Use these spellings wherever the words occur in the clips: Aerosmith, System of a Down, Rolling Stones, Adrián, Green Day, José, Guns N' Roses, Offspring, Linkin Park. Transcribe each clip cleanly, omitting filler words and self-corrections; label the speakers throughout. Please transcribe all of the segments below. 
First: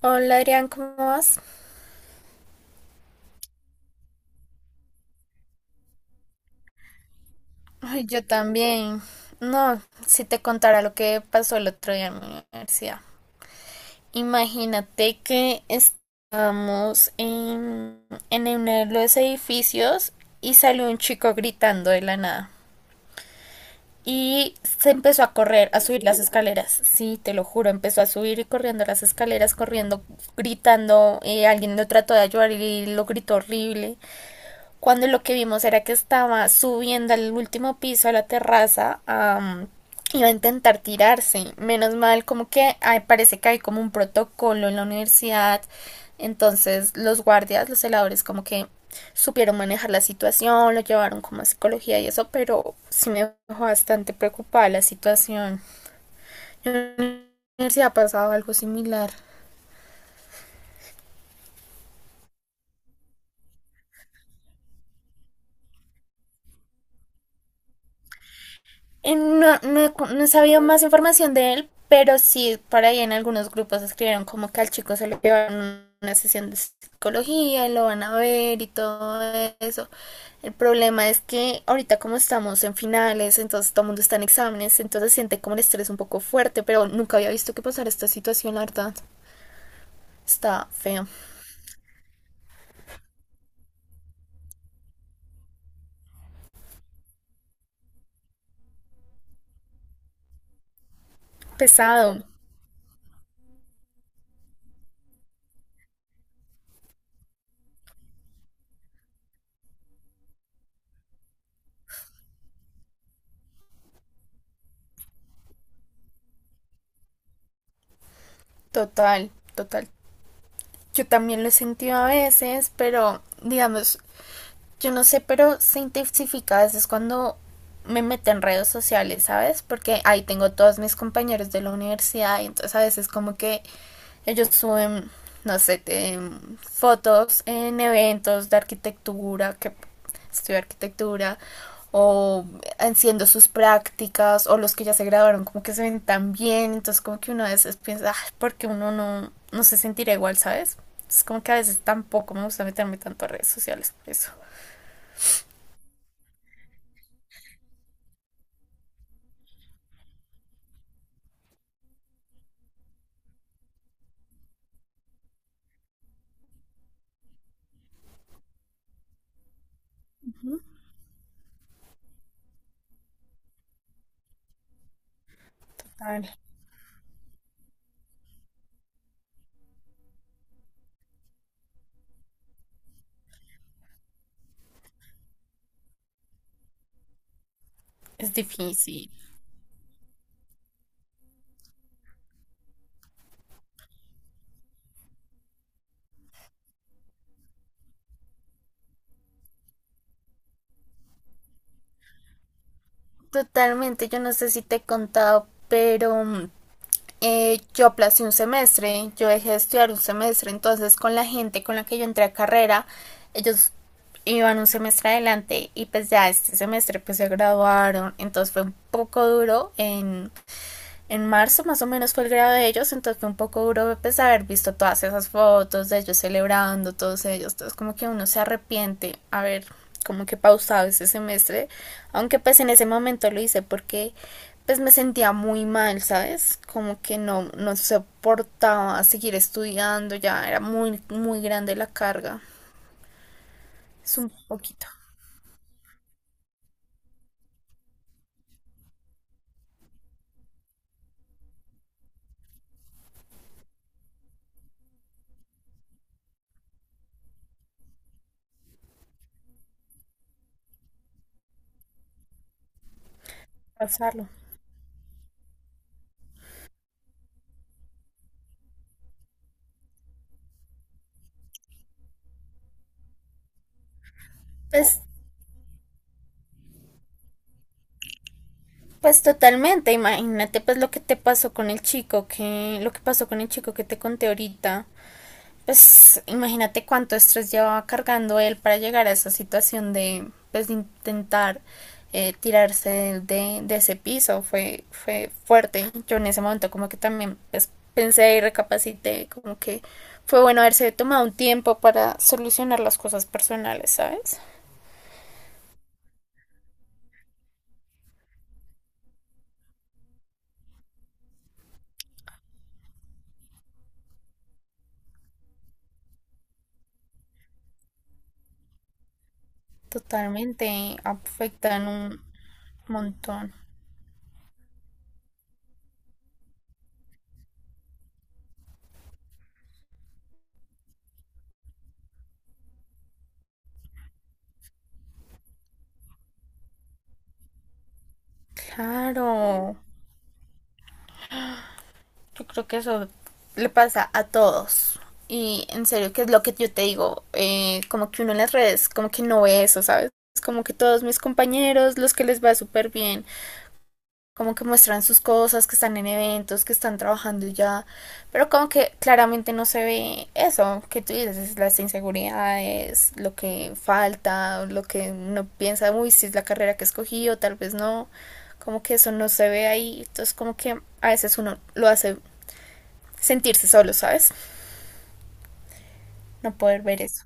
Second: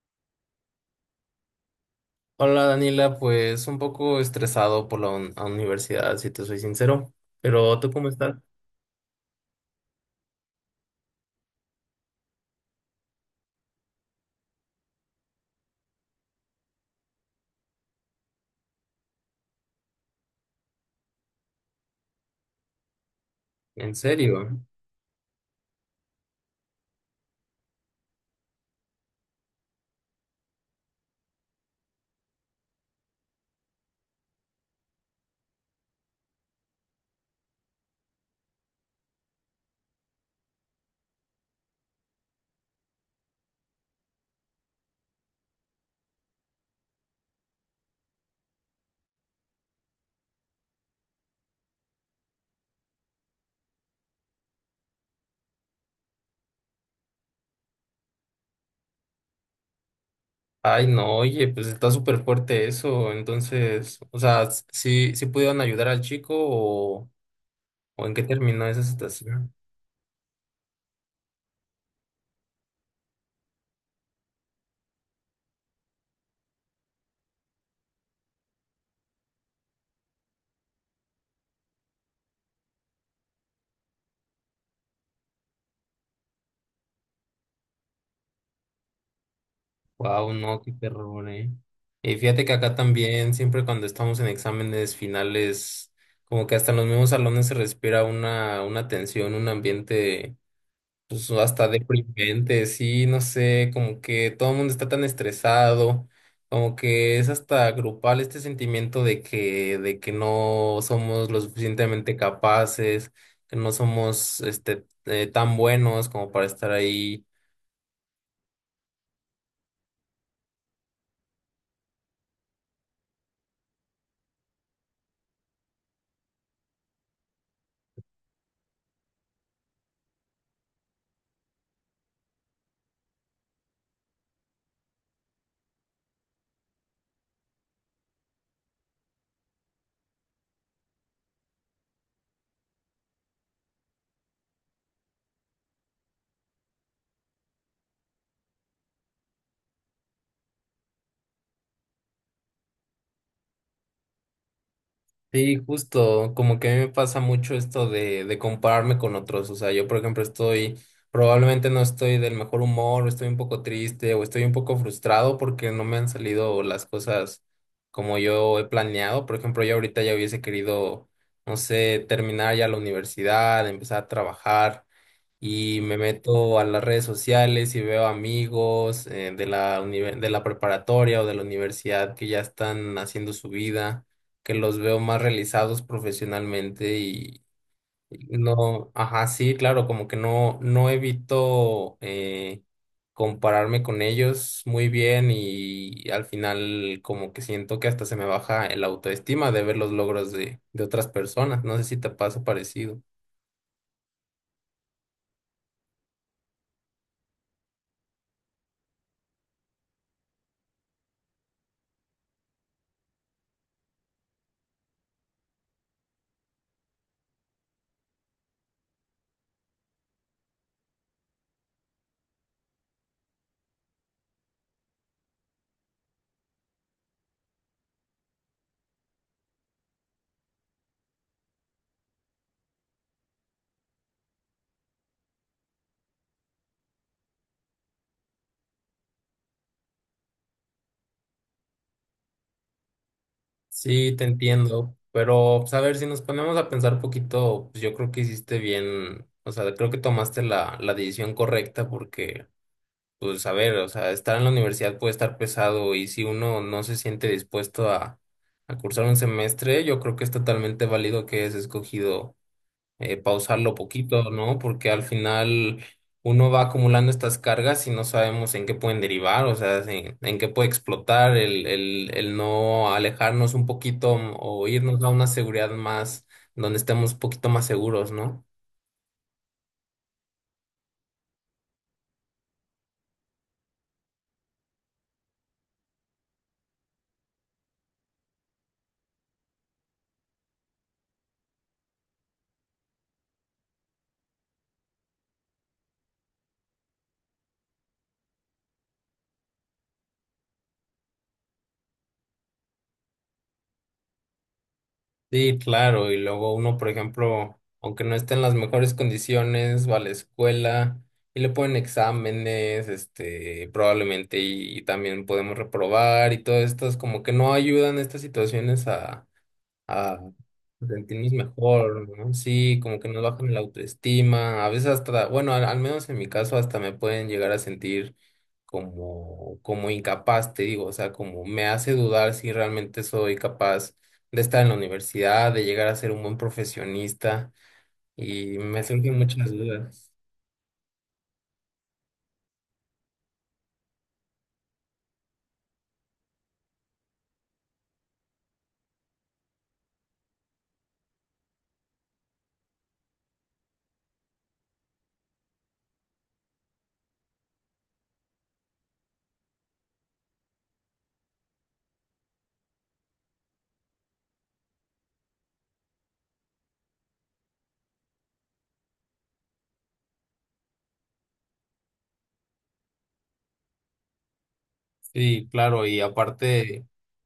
Speaker 1: Hola Adrián, ¿cómo vas?
Speaker 2: Hola Daniela, pues un poco estresado por la universidad, si te soy sincero, pero ¿tú
Speaker 1: Ay,
Speaker 2: cómo
Speaker 1: yo
Speaker 2: estás?
Speaker 1: también. No, si te contara lo que pasó el otro día en mi universidad. Imagínate que estábamos en uno de los edificios y salió un chico gritando de la nada.
Speaker 2: ¿En
Speaker 1: Y
Speaker 2: serio?
Speaker 1: se empezó a correr, a subir las escaleras. Sí, te lo juro, empezó a subir y corriendo las escaleras, corriendo, gritando. Alguien lo trató de ayudar y lo gritó horrible. Cuando lo que vimos era que estaba subiendo al último piso, a la terraza, a iba a intentar tirarse. Menos mal, como que ay, parece que hay como un protocolo en la universidad. Entonces los guardias, los celadores, como que supieron manejar la situación, lo llevaron como a psicología y eso, pero sí me dejó bastante preocupada la situación. En la universidad ha pasado algo similar.
Speaker 2: Ay, no, oye, pues está súper fuerte eso, entonces, o sea, ¿sí, sí pudieron ayudar al chico o en qué terminó esa
Speaker 1: No,
Speaker 2: situación?
Speaker 1: no, no sabía más información de él, pero sí, por ahí en algunos grupos escribieron como que al chico se lo llevan una sesión de psicología y lo van a ver y todo eso. El problema es que ahorita como estamos en finales, entonces todo el mundo está en exámenes, entonces siente como el estrés un poco fuerte, pero nunca había visto que pasara esta situación, la verdad.
Speaker 2: Wow, no,
Speaker 1: Está
Speaker 2: qué
Speaker 1: feo.
Speaker 2: terror, Y fíjate que acá también, siempre cuando estamos en exámenes finales, como que hasta en los mismos salones se respira una tensión, un ambiente pues hasta
Speaker 1: Pesado.
Speaker 2: deprimente, sí, no sé, como que todo el mundo está tan estresado, como que es hasta grupal este sentimiento de que no somos lo suficientemente capaces, que no somos tan buenos como para estar ahí.
Speaker 1: Total, total. Yo también lo he sentido a veces, pero digamos, yo no sé, pero se intensifica a veces cuando me meto en redes sociales, ¿sabes? Porque ahí tengo todos mis compañeros de la universidad y entonces a veces como que ellos suben, no sé, fotos en eventos de arquitectura, que estudio arquitectura, o haciendo sus prácticas, o los que ya se graduaron como que se ven tan bien, entonces como que uno a veces piensa, "Ah, ¿por qué uno no, no se sentirá igual?", ¿sabes? Es como que a veces tampoco me gusta meterme tanto a redes sociales por eso.
Speaker 2: Sí, justo, como que a mí me pasa mucho esto de compararme con otros, o sea, yo por ejemplo estoy, probablemente no estoy del mejor humor, o estoy un poco triste, o estoy un poco frustrado porque no me han salido las cosas como yo he planeado. Por ejemplo, yo ahorita ya hubiese querido, no sé, terminar ya la universidad, empezar a trabajar, y me
Speaker 1: Total.
Speaker 2: meto a las redes sociales y veo amigos de la preparatoria o de la universidad que ya están haciendo su vida, que los veo más realizados profesionalmente y
Speaker 1: Es
Speaker 2: y no,
Speaker 1: difícil.
Speaker 2: ajá, sí, claro, como que no, no evito compararme con ellos muy bien, y al final como que siento que hasta se me baja el autoestima de ver los logros de otras personas. No sé si te pasa parecido.
Speaker 1: Totalmente, yo no sé si te he contado, pero yo aplacé un semestre, yo dejé de estudiar un semestre, entonces con la gente con la que yo entré a carrera, ellos iban un semestre adelante y pues ya este semestre pues se graduaron, entonces fue un poco duro en marzo más o menos fue el grado de ellos, entonces fue un poco duro pues haber visto todas esas fotos de ellos celebrando, todos ellos, entonces como que uno se arrepiente haber como que pausado ese semestre, aunque pues en ese momento lo hice porque pues me sentía muy mal, ¿sabes? Como que no, no soportaba seguir estudiando, ya era muy, muy grande la carga,
Speaker 2: Sí,
Speaker 1: es
Speaker 2: te
Speaker 1: un poquito
Speaker 2: entiendo, pero pues, a ver, si nos ponemos a pensar poquito, pues yo creo que hiciste bien, o sea, creo que tomaste la decisión correcta porque, pues a ver, o sea, estar en la universidad puede estar pesado y si uno no se siente dispuesto a cursar un semestre, yo creo que es totalmente válido que hayas escogido pausarlo
Speaker 1: pasarlo.
Speaker 2: poquito, ¿no? Porque al final uno va acumulando estas cargas y no sabemos en qué pueden derivar, o sea, en qué puede explotar el no alejarnos un poquito o
Speaker 1: Pues
Speaker 2: irnos a una seguridad más, donde estemos un poquito más seguros, ¿no?
Speaker 1: pues totalmente, imagínate pues lo que te pasó con el chico que, lo que pasó con el chico que te conté ahorita. Pues imagínate cuánto estrés llevaba cargando él para llegar a esa situación de, pues de intentar tirarse de ese piso. Fue, fue fuerte. Yo en ese momento como que también pues pensé y recapacité como que fue bueno haberse tomado un tiempo para solucionar las cosas personales, ¿sabes?
Speaker 2: Sí, claro, y luego uno, por ejemplo, aunque no esté en las mejores condiciones, va a la escuela. Y le ponen exámenes, este, probablemente, y también podemos reprobar y todo esto, es como que no ayudan estas situaciones a
Speaker 1: Totalmente
Speaker 2: sentirnos
Speaker 1: afectan
Speaker 2: mejor,
Speaker 1: un
Speaker 2: ¿no? Sí, como que nos bajan
Speaker 1: montón.
Speaker 2: la autoestima, a veces hasta, bueno, al menos en mi caso hasta me pueden llegar a sentir como, como incapaz, te digo, o sea, como me hace dudar si realmente soy capaz de estar en la universidad, de llegar a ser un buen profesionista y me surgen muchas
Speaker 1: Claro,
Speaker 2: dudas.
Speaker 1: yo creo que eso le pasa a todos. Y en serio, que es lo que yo te digo, como que uno en las redes, como que no ve eso, ¿sabes? Es como que todos mis compañeros, los que les va súper bien, como que muestran sus cosas, que están en eventos, que están trabajando y ya, pero como que claramente no se ve eso que tú dices, es las inseguridades, lo que falta, lo que uno piensa, uy, si es la carrera que escogí o tal vez no, como que eso no se ve ahí, entonces como que a veces uno lo hace sentirse solo, ¿sabes?
Speaker 2: Sí, claro, y
Speaker 1: No poder
Speaker 2: aparte...
Speaker 1: ver eso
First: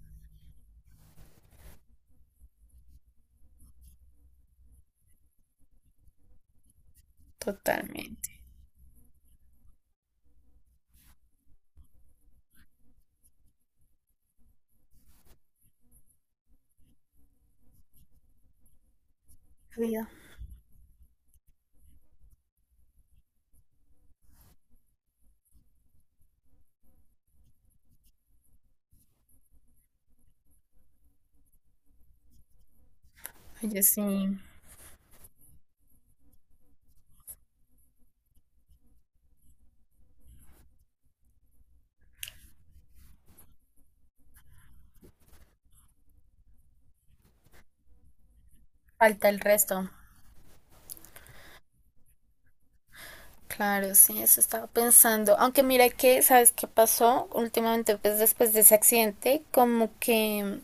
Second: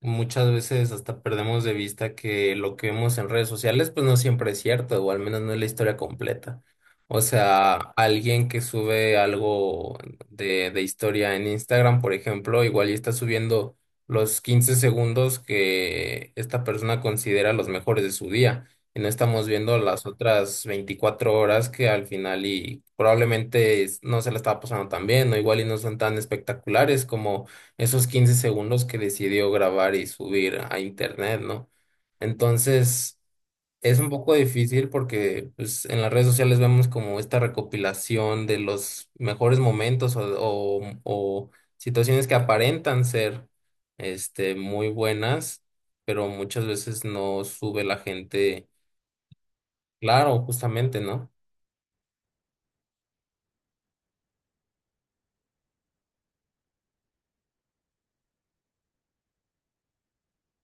Speaker 2: Muchas veces hasta perdemos de vista que lo que vemos en redes sociales pues no siempre es cierto, o al menos no es la historia completa. O sea,
Speaker 1: totalmente.
Speaker 2: alguien que sube algo de historia en Instagram, por ejemplo, igual y está subiendo los 15 segundos que esta persona considera los mejores de su día. Y no estamos viendo las
Speaker 1: Oye,
Speaker 2: otras 24 horas que al final y probablemente no se la estaba pasando tan bien, o igual y no son tan espectaculares como esos 15 segundos que decidió grabar y subir a internet, ¿no? Entonces, es un poco
Speaker 1: sí,
Speaker 2: difícil porque pues, en las redes sociales vemos como esta recopilación de los mejores momentos o, o situaciones que aparentan ser este, muy buenas, pero muchas veces no sube la gente,
Speaker 1: falta el resto.
Speaker 2: claro, justamente, ¿no?
Speaker 1: Claro, sí, eso estaba pensando. Aunque mira que, ¿sabes qué pasó? Últimamente, pues después de ese accidente, como que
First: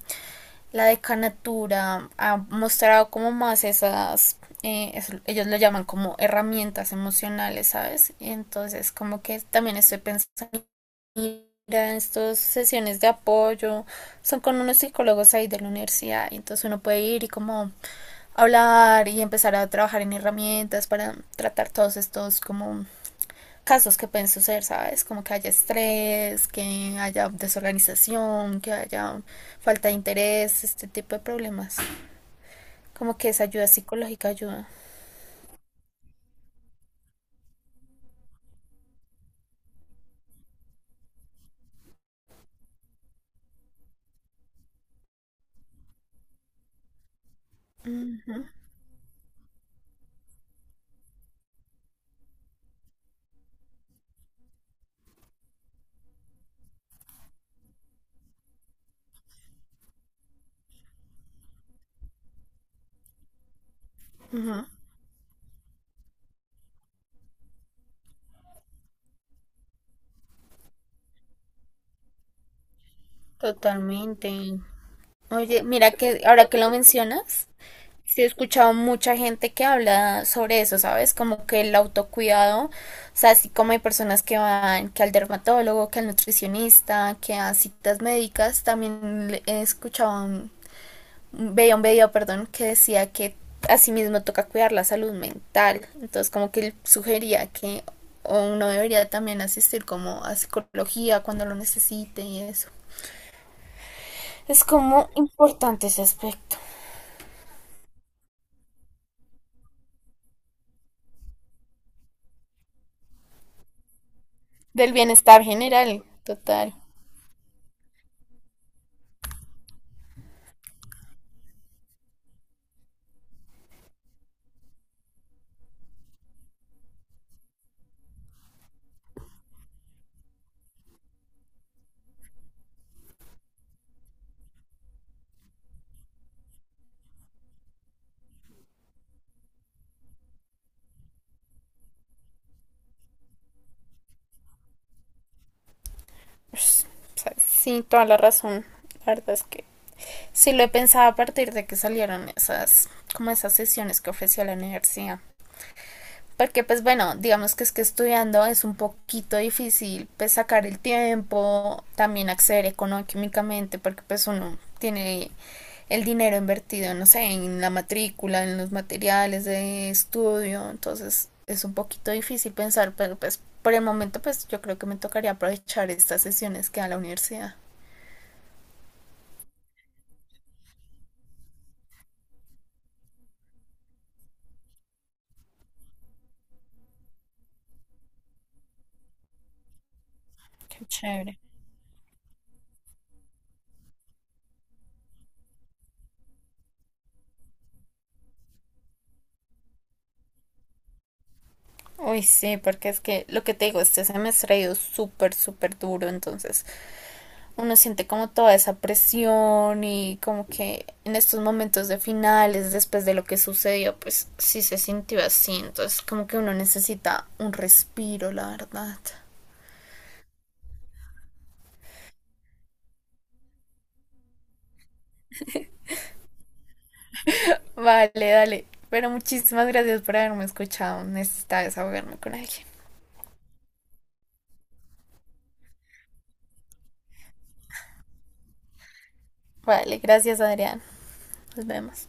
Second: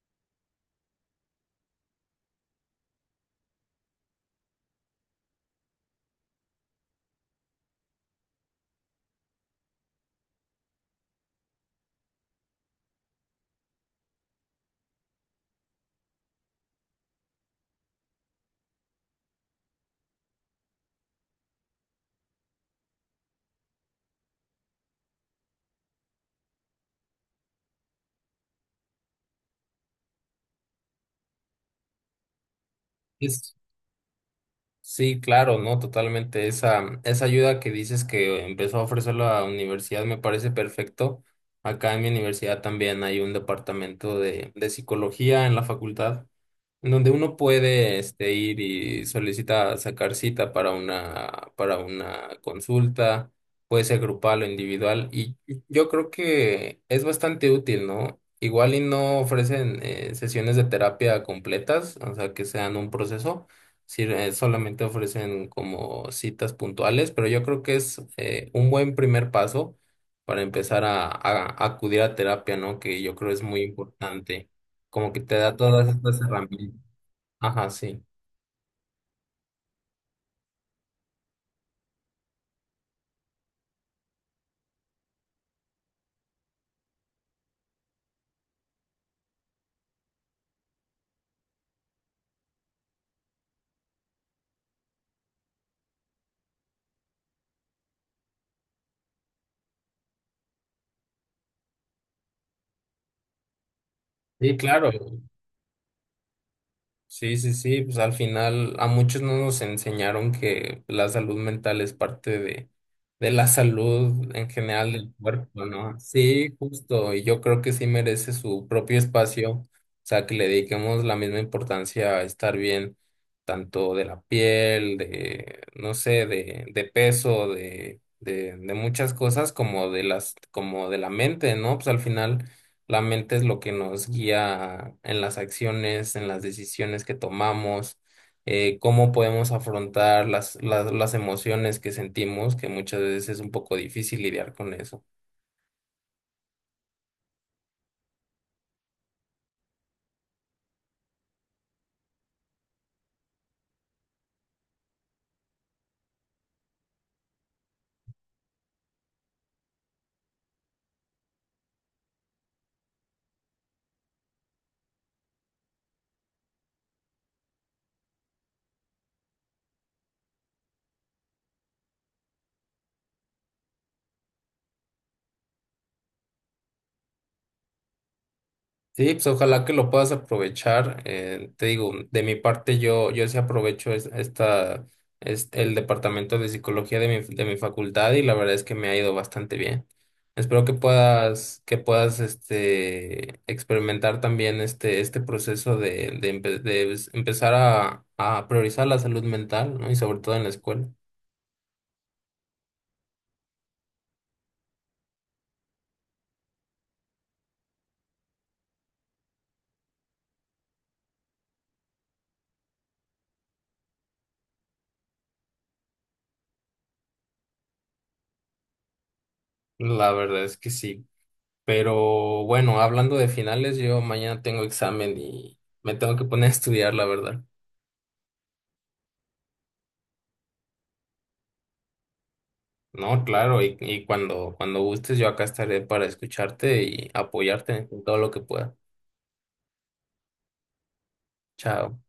Speaker 1: la decanatura ha mostrado como más esas, ellos lo llaman como herramientas emocionales, ¿sabes? Y entonces, como que también estoy pensando en estas sesiones de apoyo, son con unos psicólogos ahí de la universidad, y entonces uno puede ir y como hablar y empezar a trabajar en herramientas para tratar todos estos como casos que pueden suceder, ¿sabes? Como que haya estrés, que haya desorganización, que haya falta de interés, este tipo de problemas. Como que esa ayuda psicológica ayuda.
Speaker 2: Sí, claro, no, totalmente. Esa ayuda que dices que empezó a ofrecer la universidad me parece perfecto. Acá en mi universidad también hay un departamento de psicología en la facultad, en donde uno puede este, ir y solicita sacar cita para para una consulta, puede ser grupal o individual, y yo creo que es bastante útil, ¿no? Igual y no ofrecen sesiones de terapia completas, o sea, que sean un proceso. Sí,
Speaker 1: Ujú,
Speaker 2: solamente ofrecen como citas puntuales, pero yo creo que es un buen primer paso para empezar a acudir a terapia, ¿no? Que yo creo es muy
Speaker 1: totalmente.
Speaker 2: importante. Como que te da
Speaker 1: Oye,
Speaker 2: todas
Speaker 1: mira
Speaker 2: estas
Speaker 1: que ahora que lo
Speaker 2: herramientas.
Speaker 1: mencionas,
Speaker 2: Ajá, sí.
Speaker 1: sí he escuchado mucha gente que habla sobre eso, ¿sabes? Como que el autocuidado, o sea, así como hay personas que van, que al dermatólogo, que al nutricionista, que a citas médicas, también he escuchado veía un video, perdón, que decía que asimismo toca cuidar la salud mental. Entonces, como que él sugería que uno debería también asistir como a psicología cuando lo necesite y eso.
Speaker 2: Sí,
Speaker 1: Es
Speaker 2: claro.
Speaker 1: como importante ese aspecto.
Speaker 2: Sí, sí, sí, pues al final a muchos no nos enseñaron que la salud mental es parte de la salud en general
Speaker 1: Del
Speaker 2: del
Speaker 1: bienestar
Speaker 2: cuerpo, ¿no?
Speaker 1: general,
Speaker 2: Sí,
Speaker 1: total.
Speaker 2: justo, y yo creo que sí merece su propio espacio, o sea, que le dediquemos la misma importancia a estar bien, tanto de la piel, de, no sé, de peso, de muchas cosas, como de como de la mente, ¿no? Pues al final. La mente es lo que nos guía en las acciones, en las decisiones que tomamos, cómo podemos afrontar las emociones que sentimos, que muchas veces es un poco difícil lidiar con eso.
Speaker 1: Pues, o sea, sí, toda la razón. La verdad es que sí lo he pensado a partir de que salieron esas, como esas sesiones que ofrecía la universidad. Porque pues bueno, digamos que es que estudiando es un poquito difícil pues sacar el tiempo, también acceder económicamente, porque pues uno tiene el dinero invertido, no sé, en la matrícula, en los materiales de estudio, entonces es un poquito difícil pensar, pero pues por el momento pues yo creo que me tocaría aprovechar estas sesiones que da la universidad.
Speaker 2: Sí, pues ojalá que lo puedas aprovechar. Te digo, de mi parte yo sí aprovecho esta, es el departamento de psicología de mi facultad y la verdad es que me ha ido bastante bien. Espero
Speaker 1: Qué chévere.
Speaker 2: que puedas este, experimentar también este proceso empezar a priorizar la salud mental, ¿no? Y sobre todo en la escuela.
Speaker 1: Uy, sí, porque es que lo que te digo, este semestre ha ido súper, súper duro, entonces uno siente como toda esa presión y como que en estos momentos de finales, después de lo que sucedió, pues sí se sintió así. Entonces como que uno necesita un respiro, la verdad.
Speaker 2: La verdad es que sí. Pero bueno, hablando de finales, yo mañana tengo examen y me tengo que poner a estudiar, la verdad.
Speaker 1: Vale, dale. Pero muchísimas gracias por haberme escuchado. Necesitaba desahogarme con alguien.
Speaker 2: No, claro, y cuando, cuando gustes, yo acá estaré para escucharte y apoyarte en todo lo que pueda.
Speaker 1: Vale, gracias Adrián. Nos
Speaker 2: Chao.
Speaker 1: vemos.